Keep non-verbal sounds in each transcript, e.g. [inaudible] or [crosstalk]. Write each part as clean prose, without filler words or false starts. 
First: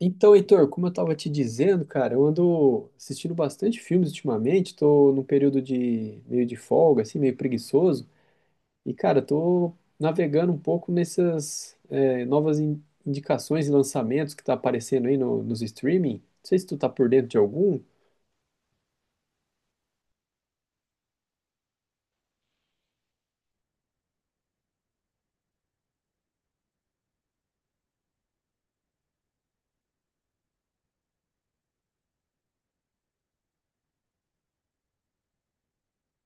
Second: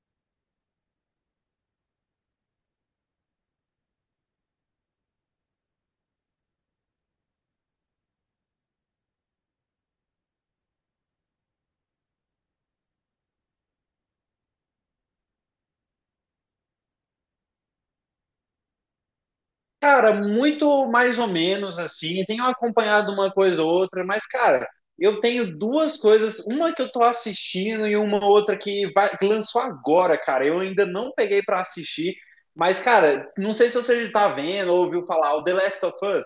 Então, Heitor, como eu estava te dizendo, cara, eu ando assistindo bastante filmes ultimamente, estou num período de meio de folga, assim, meio preguiçoso, e, cara, estou navegando um pouco nessas novas indicações e lançamentos que tá aparecendo aí nos streaming. Não sei se tu tá por dentro de algum. Cara, muito mais ou menos assim. Tenho acompanhado uma coisa ou outra, mas, cara, eu tenho duas coisas. Uma que eu tô assistindo e uma outra que, que lançou agora, cara. Eu ainda não peguei pra assistir, mas, cara, não sei se você já tá vendo ou ouviu falar, o The Last of Us.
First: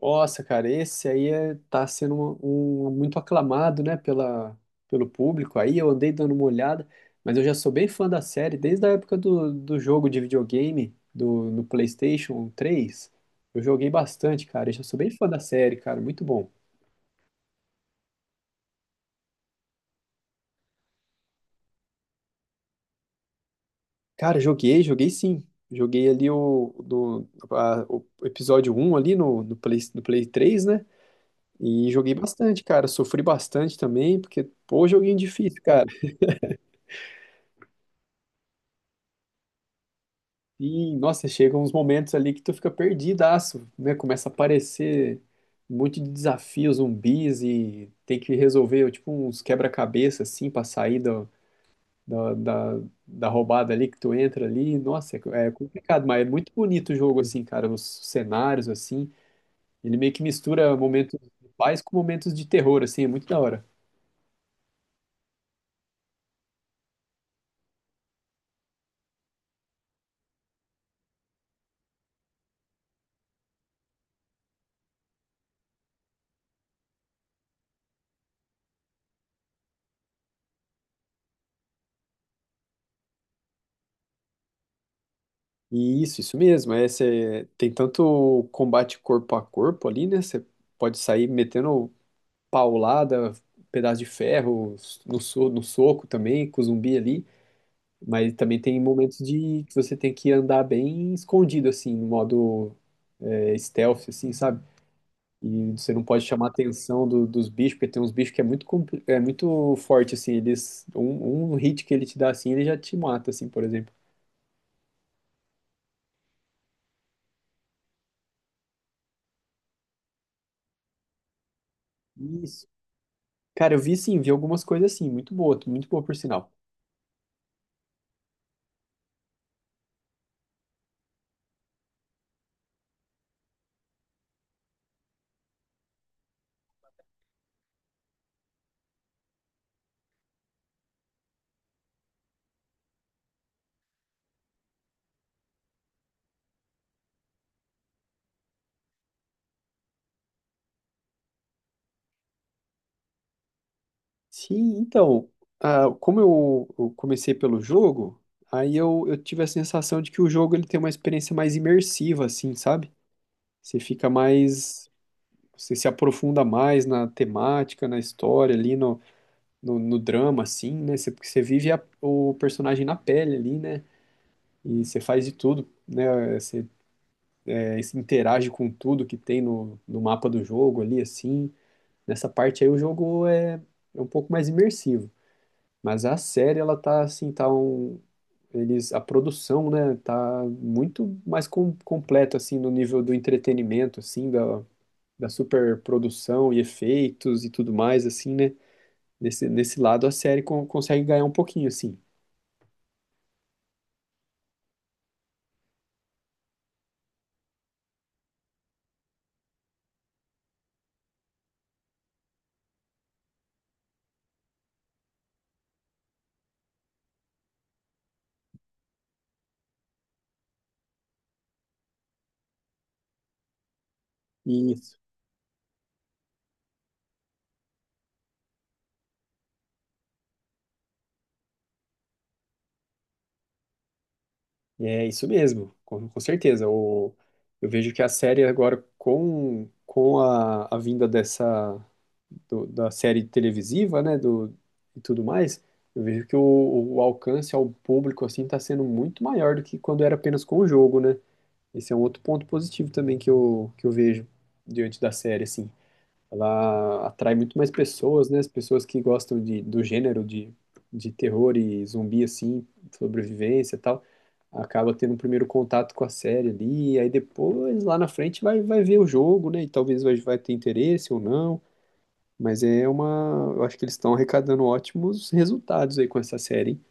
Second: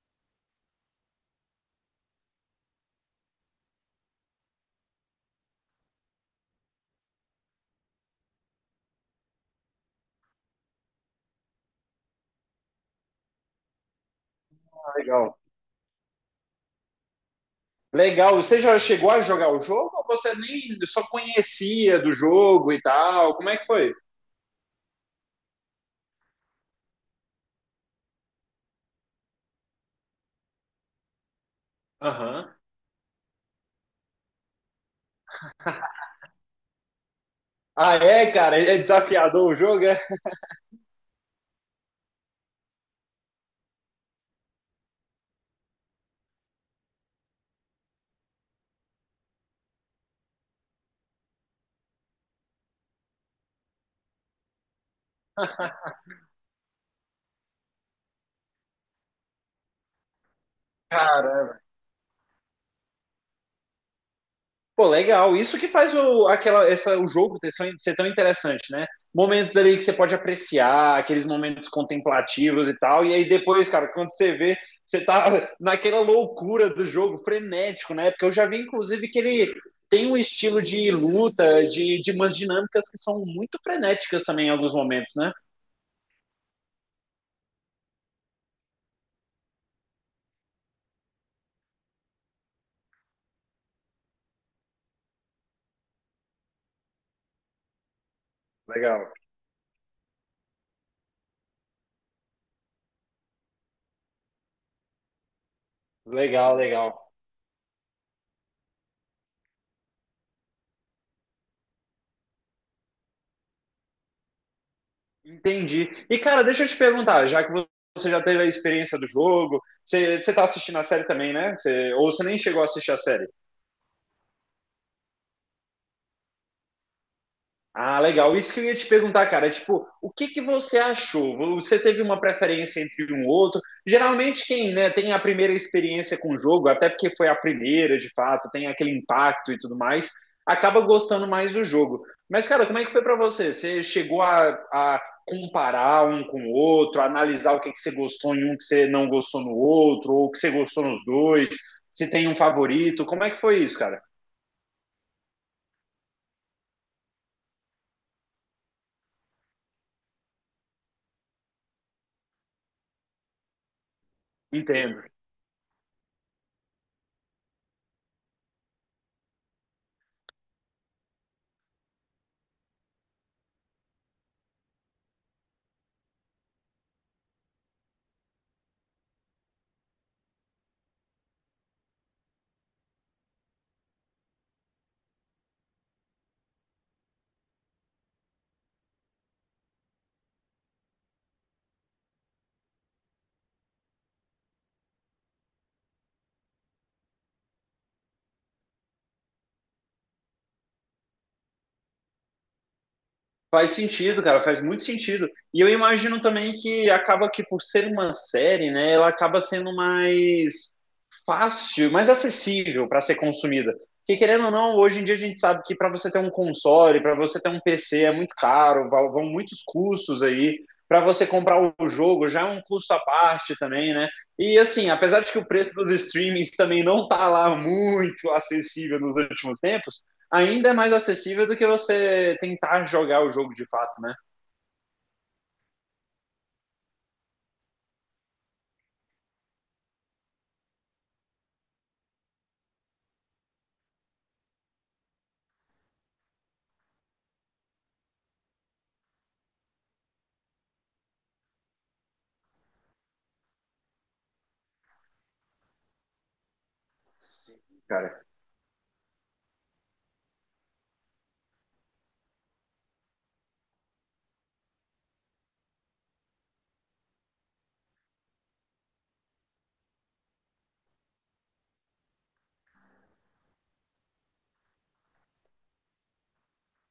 Nossa, cara, esse aí tá sendo muito aclamado, né, pelo público. Aí eu andei dando uma olhada, mas eu já sou bem fã da série desde a época do jogo de videogame, do, no PlayStation 3. Eu joguei bastante, cara. Eu já Ah, sou bem fã legal. da série, cara. Muito bom. Legal. Você já chegou a jogar o jogo ou você nem só conhecia do jogo e tal? Como é que foi? Cara, joguei sim. Joguei ali o, do, o episódio um ali no, no Play 3, né? E joguei Aham. bastante, cara. Sofri bastante também, porque, pô, joguinho difícil, cara. Ah, é, cara? É desafiador o jogo, é? E, nossa, chegam uns momentos ali que tu fica perdidaço, né? Começa a aparecer um monte de desafios, zumbis e tem que resolver, tipo, uns quebra-cabeça, assim, pra sair da, da, da roubada ali que tu entra ali. Nossa, é complicado, mas é muito bonito o jogo, assim, cara, os cenários, assim. Ele meio que mistura momentos de Caramba. paz com momentos de terror, assim, é muito da hora. Pô, legal. Isso que faz o jogo ter, ser tão interessante, né? Momentos ali que você pode apreciar, aqueles momentos contemplativos e tal. E aí depois, cara, quando você vê, você tá [laughs] naquela loucura do jogo, frenético, né? Porque eu já vi, inclusive, que ele tem um estilo de luta, de umas dinâmicas que são muito frenéticas também em alguns momentos, né? E isso mesmo. É, tem tanto combate corpo a corpo ali, né? Você pode sair metendo paulada, pedaço de ferro, no soco também, com o zumbi ali. Mas também tem Legal. momentos de que você tem que andar bem escondido, assim, no modo stealth, assim, sabe? E você não pode chamar a Legal, legal. atenção dos bichos, porque tem uns bichos que é muito, é muito forte, assim, eles, um hit que ele te dá, assim, ele já te mata, assim, por exemplo. Entendi. E, cara, deixa eu te perguntar, já que você já teve a experiência do jogo, você tá assistindo a série também, né? Ou você nem chegou Isso. a assistir a série? Cara, eu vi sim, vi algumas coisas assim, muito boa por sinal. Ah, legal. Isso que eu ia te perguntar, cara. Tipo, o que que você achou? Você teve uma preferência entre um ou outro? Geralmente quem, né, tem a primeira experiência com o jogo, até porque foi a primeira, de fato, tem aquele impacto e tudo mais, acaba gostando mais do jogo. Mas, cara, como é que foi pra você? Você chegou a comparar um com o outro, a analisar o que que você gostou em um que você não gostou no outro, ou o que você gostou nos dois? Se tem um favorito? Como é que foi isso, cara? Sim, então, ah, como eu comecei pelo jogo, aí eu tive a sensação de que o jogo ele tem uma experiência mais imersiva, assim, sabe? Você fica mais, Entendo. você se aprofunda mais na temática, na história ali, no drama, assim, né? Você, porque você vive o personagem na pele ali, né? E você faz de tudo, né? Você, é, você interage com tudo que tem no mapa do jogo ali, assim. Nessa parte aí o jogo é um pouco mais imersivo. Mas a série, ela tá assim, tá um. Eles, a produção, né, tá muito mais com, completa, assim, no nível do entretenimento, assim, da, da superprodução e efeitos e tudo mais, assim, né? Nesse lado, a série consegue ganhar um pouquinho, assim. Faz sentido, cara, faz muito sentido. E eu imagino também que acaba que por ser uma série, né, ela acaba sendo mais fácil, mais acessível para ser consumida. Porque querendo ou não, hoje em dia a gente sabe que para você ter um console, para você ter um PC é muito caro, vão muitos custos aí. Para você comprar o jogo já é um custo à parte também, né? E E assim, apesar de que o preço dos streamings também não tá lá muito acessível nos últimos tempos, ainda é mais acessível do que você tentar jogar o jogo de fato, né? É isso mesmo, com certeza. O, eu vejo que a série agora, com a vinda dessa da série televisiva, né, do, e tudo mais, eu vejo que o alcance ao público assim está sendo muito maior do que quando era apenas com o jogo, né? Esse é um outro ponto positivo também que que eu vejo diante da série, assim. Ela atrai muito mais Cara. pessoas, né? As pessoas que gostam de, do gênero de terror e zumbi, assim, sobrevivência e tal, acaba tendo um primeiro contato com a série ali, e aí depois, lá na frente, vai, vai ver o jogo, né? E talvez vai, vai ter interesse ou não, mas é uma... Eu acho que eles estão arrecadando ótimos resultados aí com essa série, hein?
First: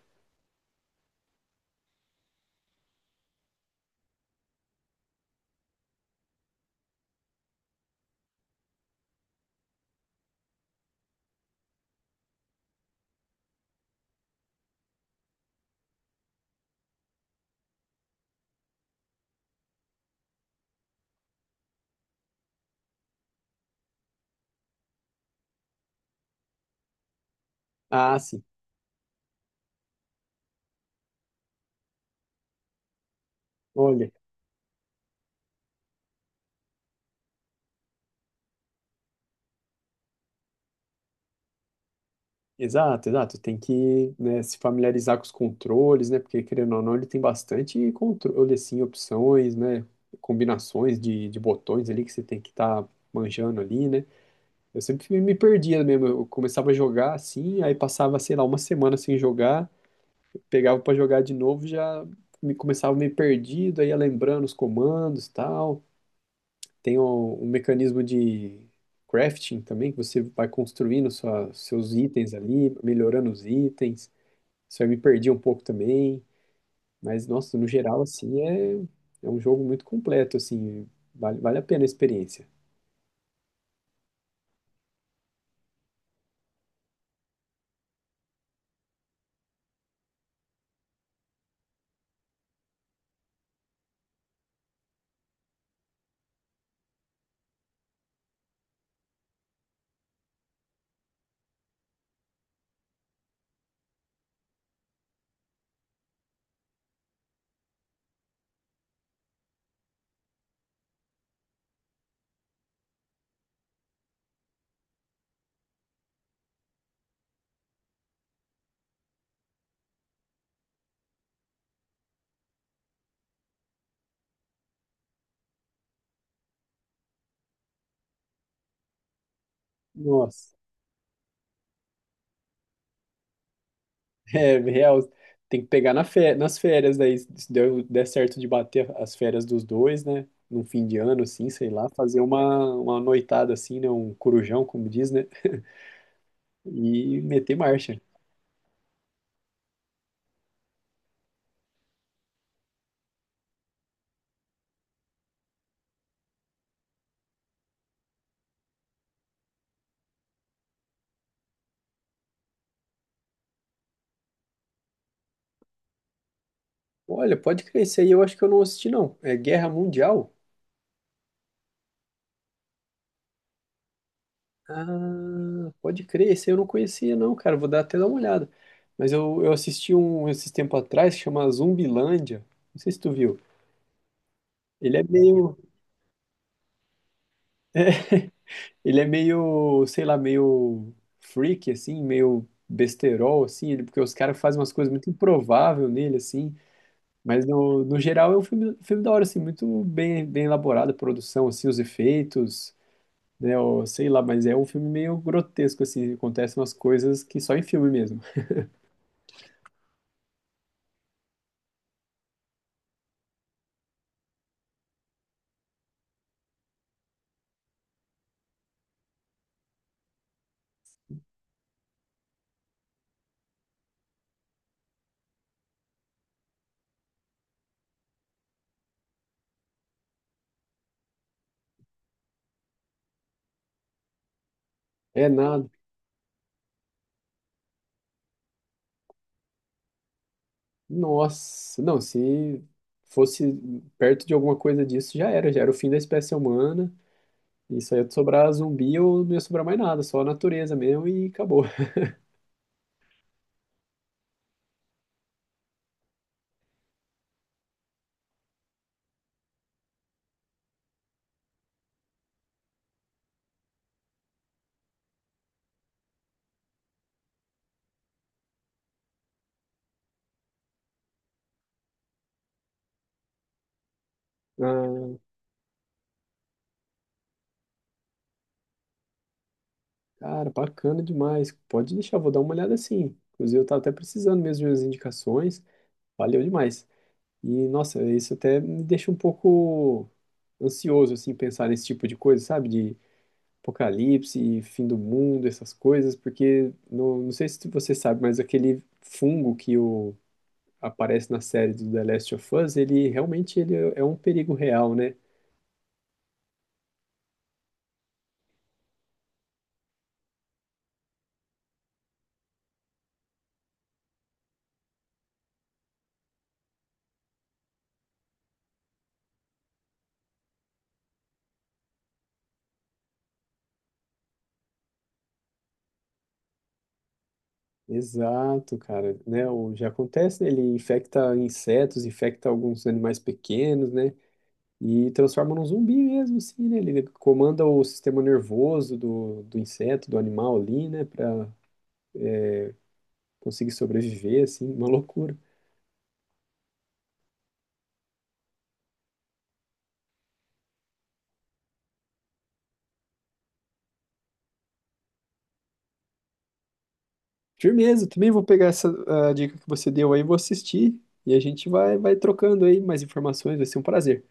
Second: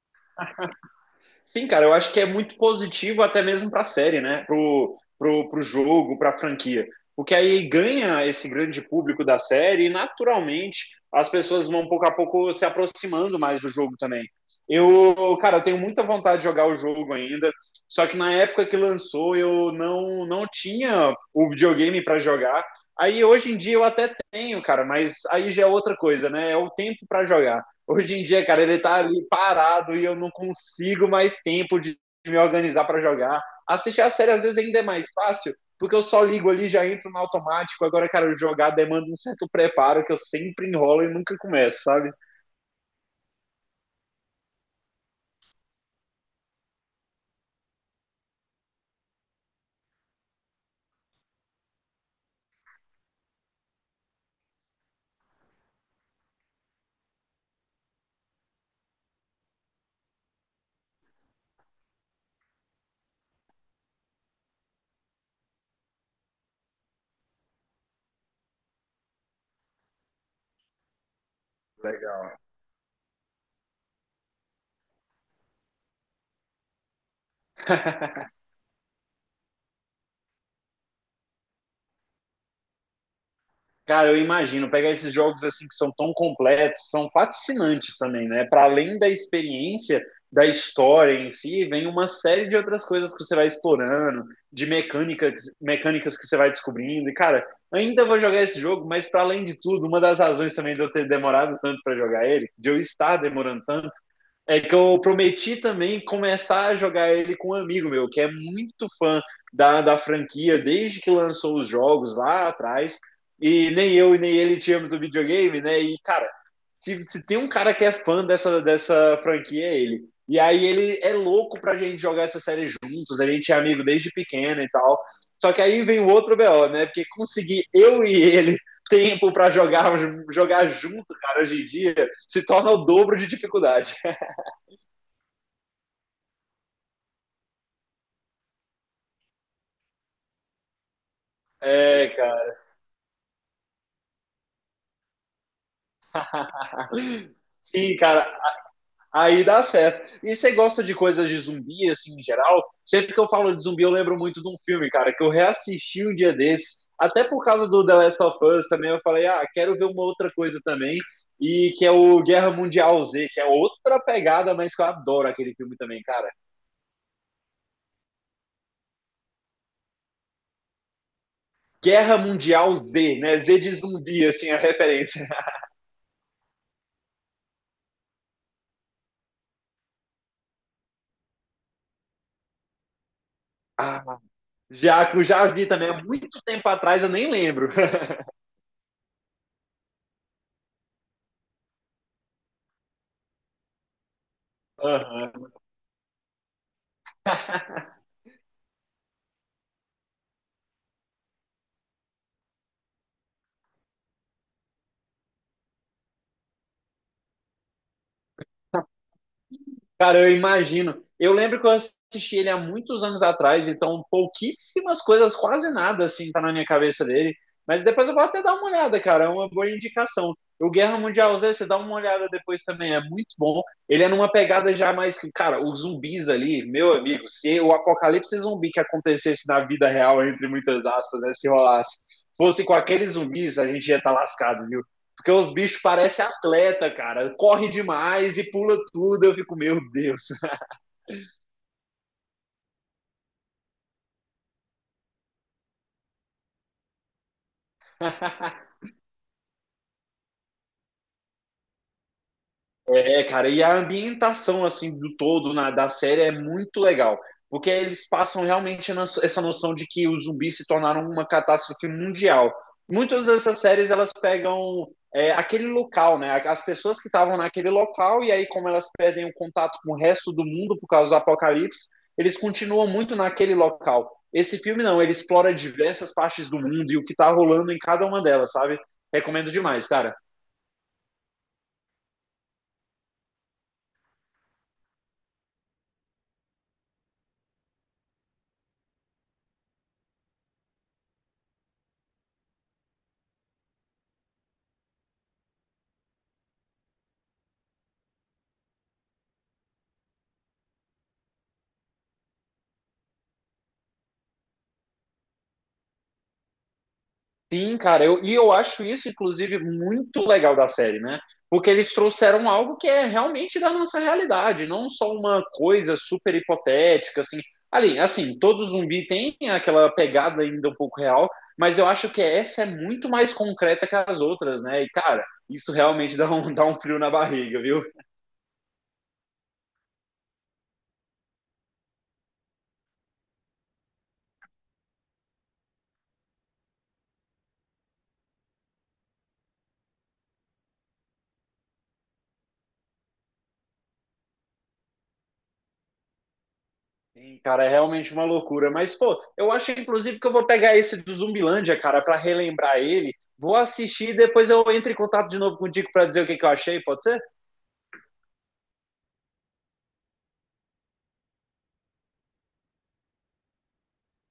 Sim, cara, eu acho que é muito positivo até mesmo para a série, né? Pro jogo, para a franquia. Porque aí ganha esse grande público da série e naturalmente as pessoas vão pouco a pouco se aproximando mais do jogo também. Eu, cara, eu tenho muita vontade de jogar o jogo ainda, só que na época que lançou eu não tinha o videogame para jogar. Aí hoje em dia eu até tenho, cara, mas aí já é outra coisa, né? É o tempo para jogar. Hoje Ah, em sim. dia, cara, ele tá ali parado e eu não consigo mais tempo de me organizar para jogar. Assistir Olha. a série às vezes ainda é mais fácil, porque eu só ligo ali, já entro no automático. Agora, cara, jogar demanda um certo preparo que eu sempre enrolo e nunca começo, sabe? Exato, exato. Tem que, né, se familiarizar com os controles, né? Porque, querendo ou não, ele tem bastante controle, assim, opções, né? Combinações de botões ali que você tem que estar manjando ali, né? Eu sempre me perdia mesmo. Eu começava a jogar assim, aí passava, sei lá, uma semana sem jogar, pegava para jogar de novo, já me começava meio perdido, aí ia lembrando os comandos e tal. Tem um mecanismo de crafting também, que você vai construindo seus itens Legal. ali, melhorando os itens. Isso eu me perdi um pouco também, mas nossa, no geral [laughs] assim é um jogo muito completo assim, vale, vale a pena a experiência. Cara, eu imagino, pegar esses jogos assim que são tão completos, são fascinantes também, né? Para além da experiência, da história em si, vem uma série de outras coisas que você vai explorando, de mecânicas, mecânicas que você vai descobrindo. E cara, ainda vou jogar esse jogo, mas para além de tudo, uma das razões também de eu ter demorado tanto para jogar ele, de eu estar demorando tanto é que eu prometi também começar a jogar ele com um amigo meu, que é muito fã da franquia desde que lançou os jogos lá atrás. E nem eu e nem ele tínhamos o videogame, né? E, cara, se tem um cara que é fã dessa franquia, é ele. E aí ele é louco pra gente jogar essa série juntos, a gente é amigo desde pequeno e tal. Só que aí vem o outro BO, né? Porque conseguir eu e ele tempo pra jogar, Nossa, jogar junto, cara, hoje em dia, se torna o dobro de dificuldade. [laughs] é real, tem que pegar na fé, nas férias daí, se deu, der certo de bater as férias dos dois, né? Num fim de ano assim, sei lá, É, fazer cara. Uma noitada assim, né, um corujão, como diz, né? E meter Sim, marcha. cara. Aí dá certo. E você gosta de coisas de zumbi, assim, em geral? Sempre que eu falo de zumbi, eu lembro muito de um filme, cara, que eu reassisti um dia desse. Até por causa do The Last of Us também, eu falei, ah, quero ver uma outra coisa também. E que é o Guerra Mundial Z, que é outra pegada, mas que eu adoro aquele filme também, cara. Olha, pode crescer aí, eu acho que eu não assisti não. É Guerra Mundial? Guerra Mundial Z, né? Z de zumbi, assim, a Ah, referência. [laughs] pode crer, esse aí eu não conhecia, não, cara. Vou dar até dar uma olhada. Mas eu assisti um esses tempo atrás que chama Zumbilândia. Não sei se tu viu. Ah, Ele é já meio, vi também, há muito tempo atrás, eu nem lembro. ele é meio, sei lá, meio freak, assim, meio besterol, assim, ele, porque os caras fazem umas coisas muito [laughs] improváveis nele, assim. Mas no Aham. geral é um filme, filme da hora, assim, muito bem, bem elaborado a produção, assim, os efeitos, né? ou sei lá, mas é um filme meio grotesco, assim, acontecem umas coisas que só em filme mesmo. Cara, eu imagino. Eu lembro que eu assisti ele há muitos anos atrás, então pouquíssimas coisas, quase nada, assim, tá na minha cabeça dele. Mas depois eu vou até dar uma olhada, cara, é uma boa indicação. O Guerra Mundial Z, você dá uma olhada depois também, é muito bom. Ele é numa pegada já mais que, cara, os zumbis ali, meu amigo, se o apocalipse zumbi que acontecesse na vida real, entre muitas aspas, né, se rolasse, fosse com aqueles zumbis, a gente ia estar lascado, viu? É Porque os nada. bichos parecem atleta, cara. Corre demais e pula tudo. Eu fico, meu Deus. Nossa, não, se fosse perto de alguma coisa disso, já era o fim da espécie humana. Isso aí ia sobrar zumbi ou não ia sobrar mais nada, só a natureza mesmo e acabou. [laughs] É, cara, e a ambientação assim do todo na, da série é muito legal, porque eles passam realmente essa noção de que os zumbis se tornaram uma catástrofe mundial. Muitas dessas séries elas pegam aquele local, né? As pessoas que estavam naquele local e aí como elas perdem o contato com o resto do mundo por causa do apocalipse, eles continuam muito naquele local. Esse filme não, ele Ah, explora diversas partes do mundo e o que tá rolando em cada uma delas, sabe? Recomendo demais, cara. cara, bacana demais. Pode deixar, vou dar uma olhada sim. Inclusive, eu tava até precisando mesmo de umas indicações. Valeu demais. E, nossa, isso até me deixa um pouco ansioso, assim, pensar nesse tipo de coisa, sabe? Apocalipse, fim do mundo, essas coisas, porque não sei se você sabe, mas aquele fungo que o, aparece na série do The Last of Us, ele realmente ele é um perigo real, né? Sim, cara, e eu acho isso, inclusive, muito legal da série, né? Porque eles trouxeram algo que é realmente da nossa realidade, não só uma coisa super hipotética, assim. Ali, assim, todo zumbi tem aquela pegada ainda um pouco real, mas eu acho que essa é muito mais concreta que as outras, né? E, cara, isso realmente [laughs] dá um frio na barriga, viu? Exato, cara, né? O, já acontece, né? Ele infecta insetos, infecta alguns animais pequenos, né? E transforma num zumbi mesmo, assim, né? Ele comanda o sistema nervoso do inseto, do animal ali, né? Pra conseguir sobreviver, assim, uma loucura. Sim, cara, é realmente uma loucura. Mas, pô, eu acho inclusive que eu vou pegar esse do Zumbilândia, cara, pra relembrar ele. Vou assistir e depois eu entro em contato de novo contigo pra dizer o que que eu achei, pode ser? Firmeza, também vou pegar essa ah, dica que você deu aí, vou assistir e a gente vai, vai trocando aí mais informações, vai ser um prazer.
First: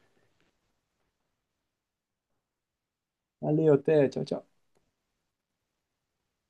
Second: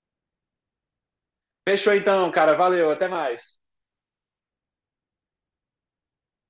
Fechou então, cara. Valeu, até mais. Valeu, até, tchau, tchau.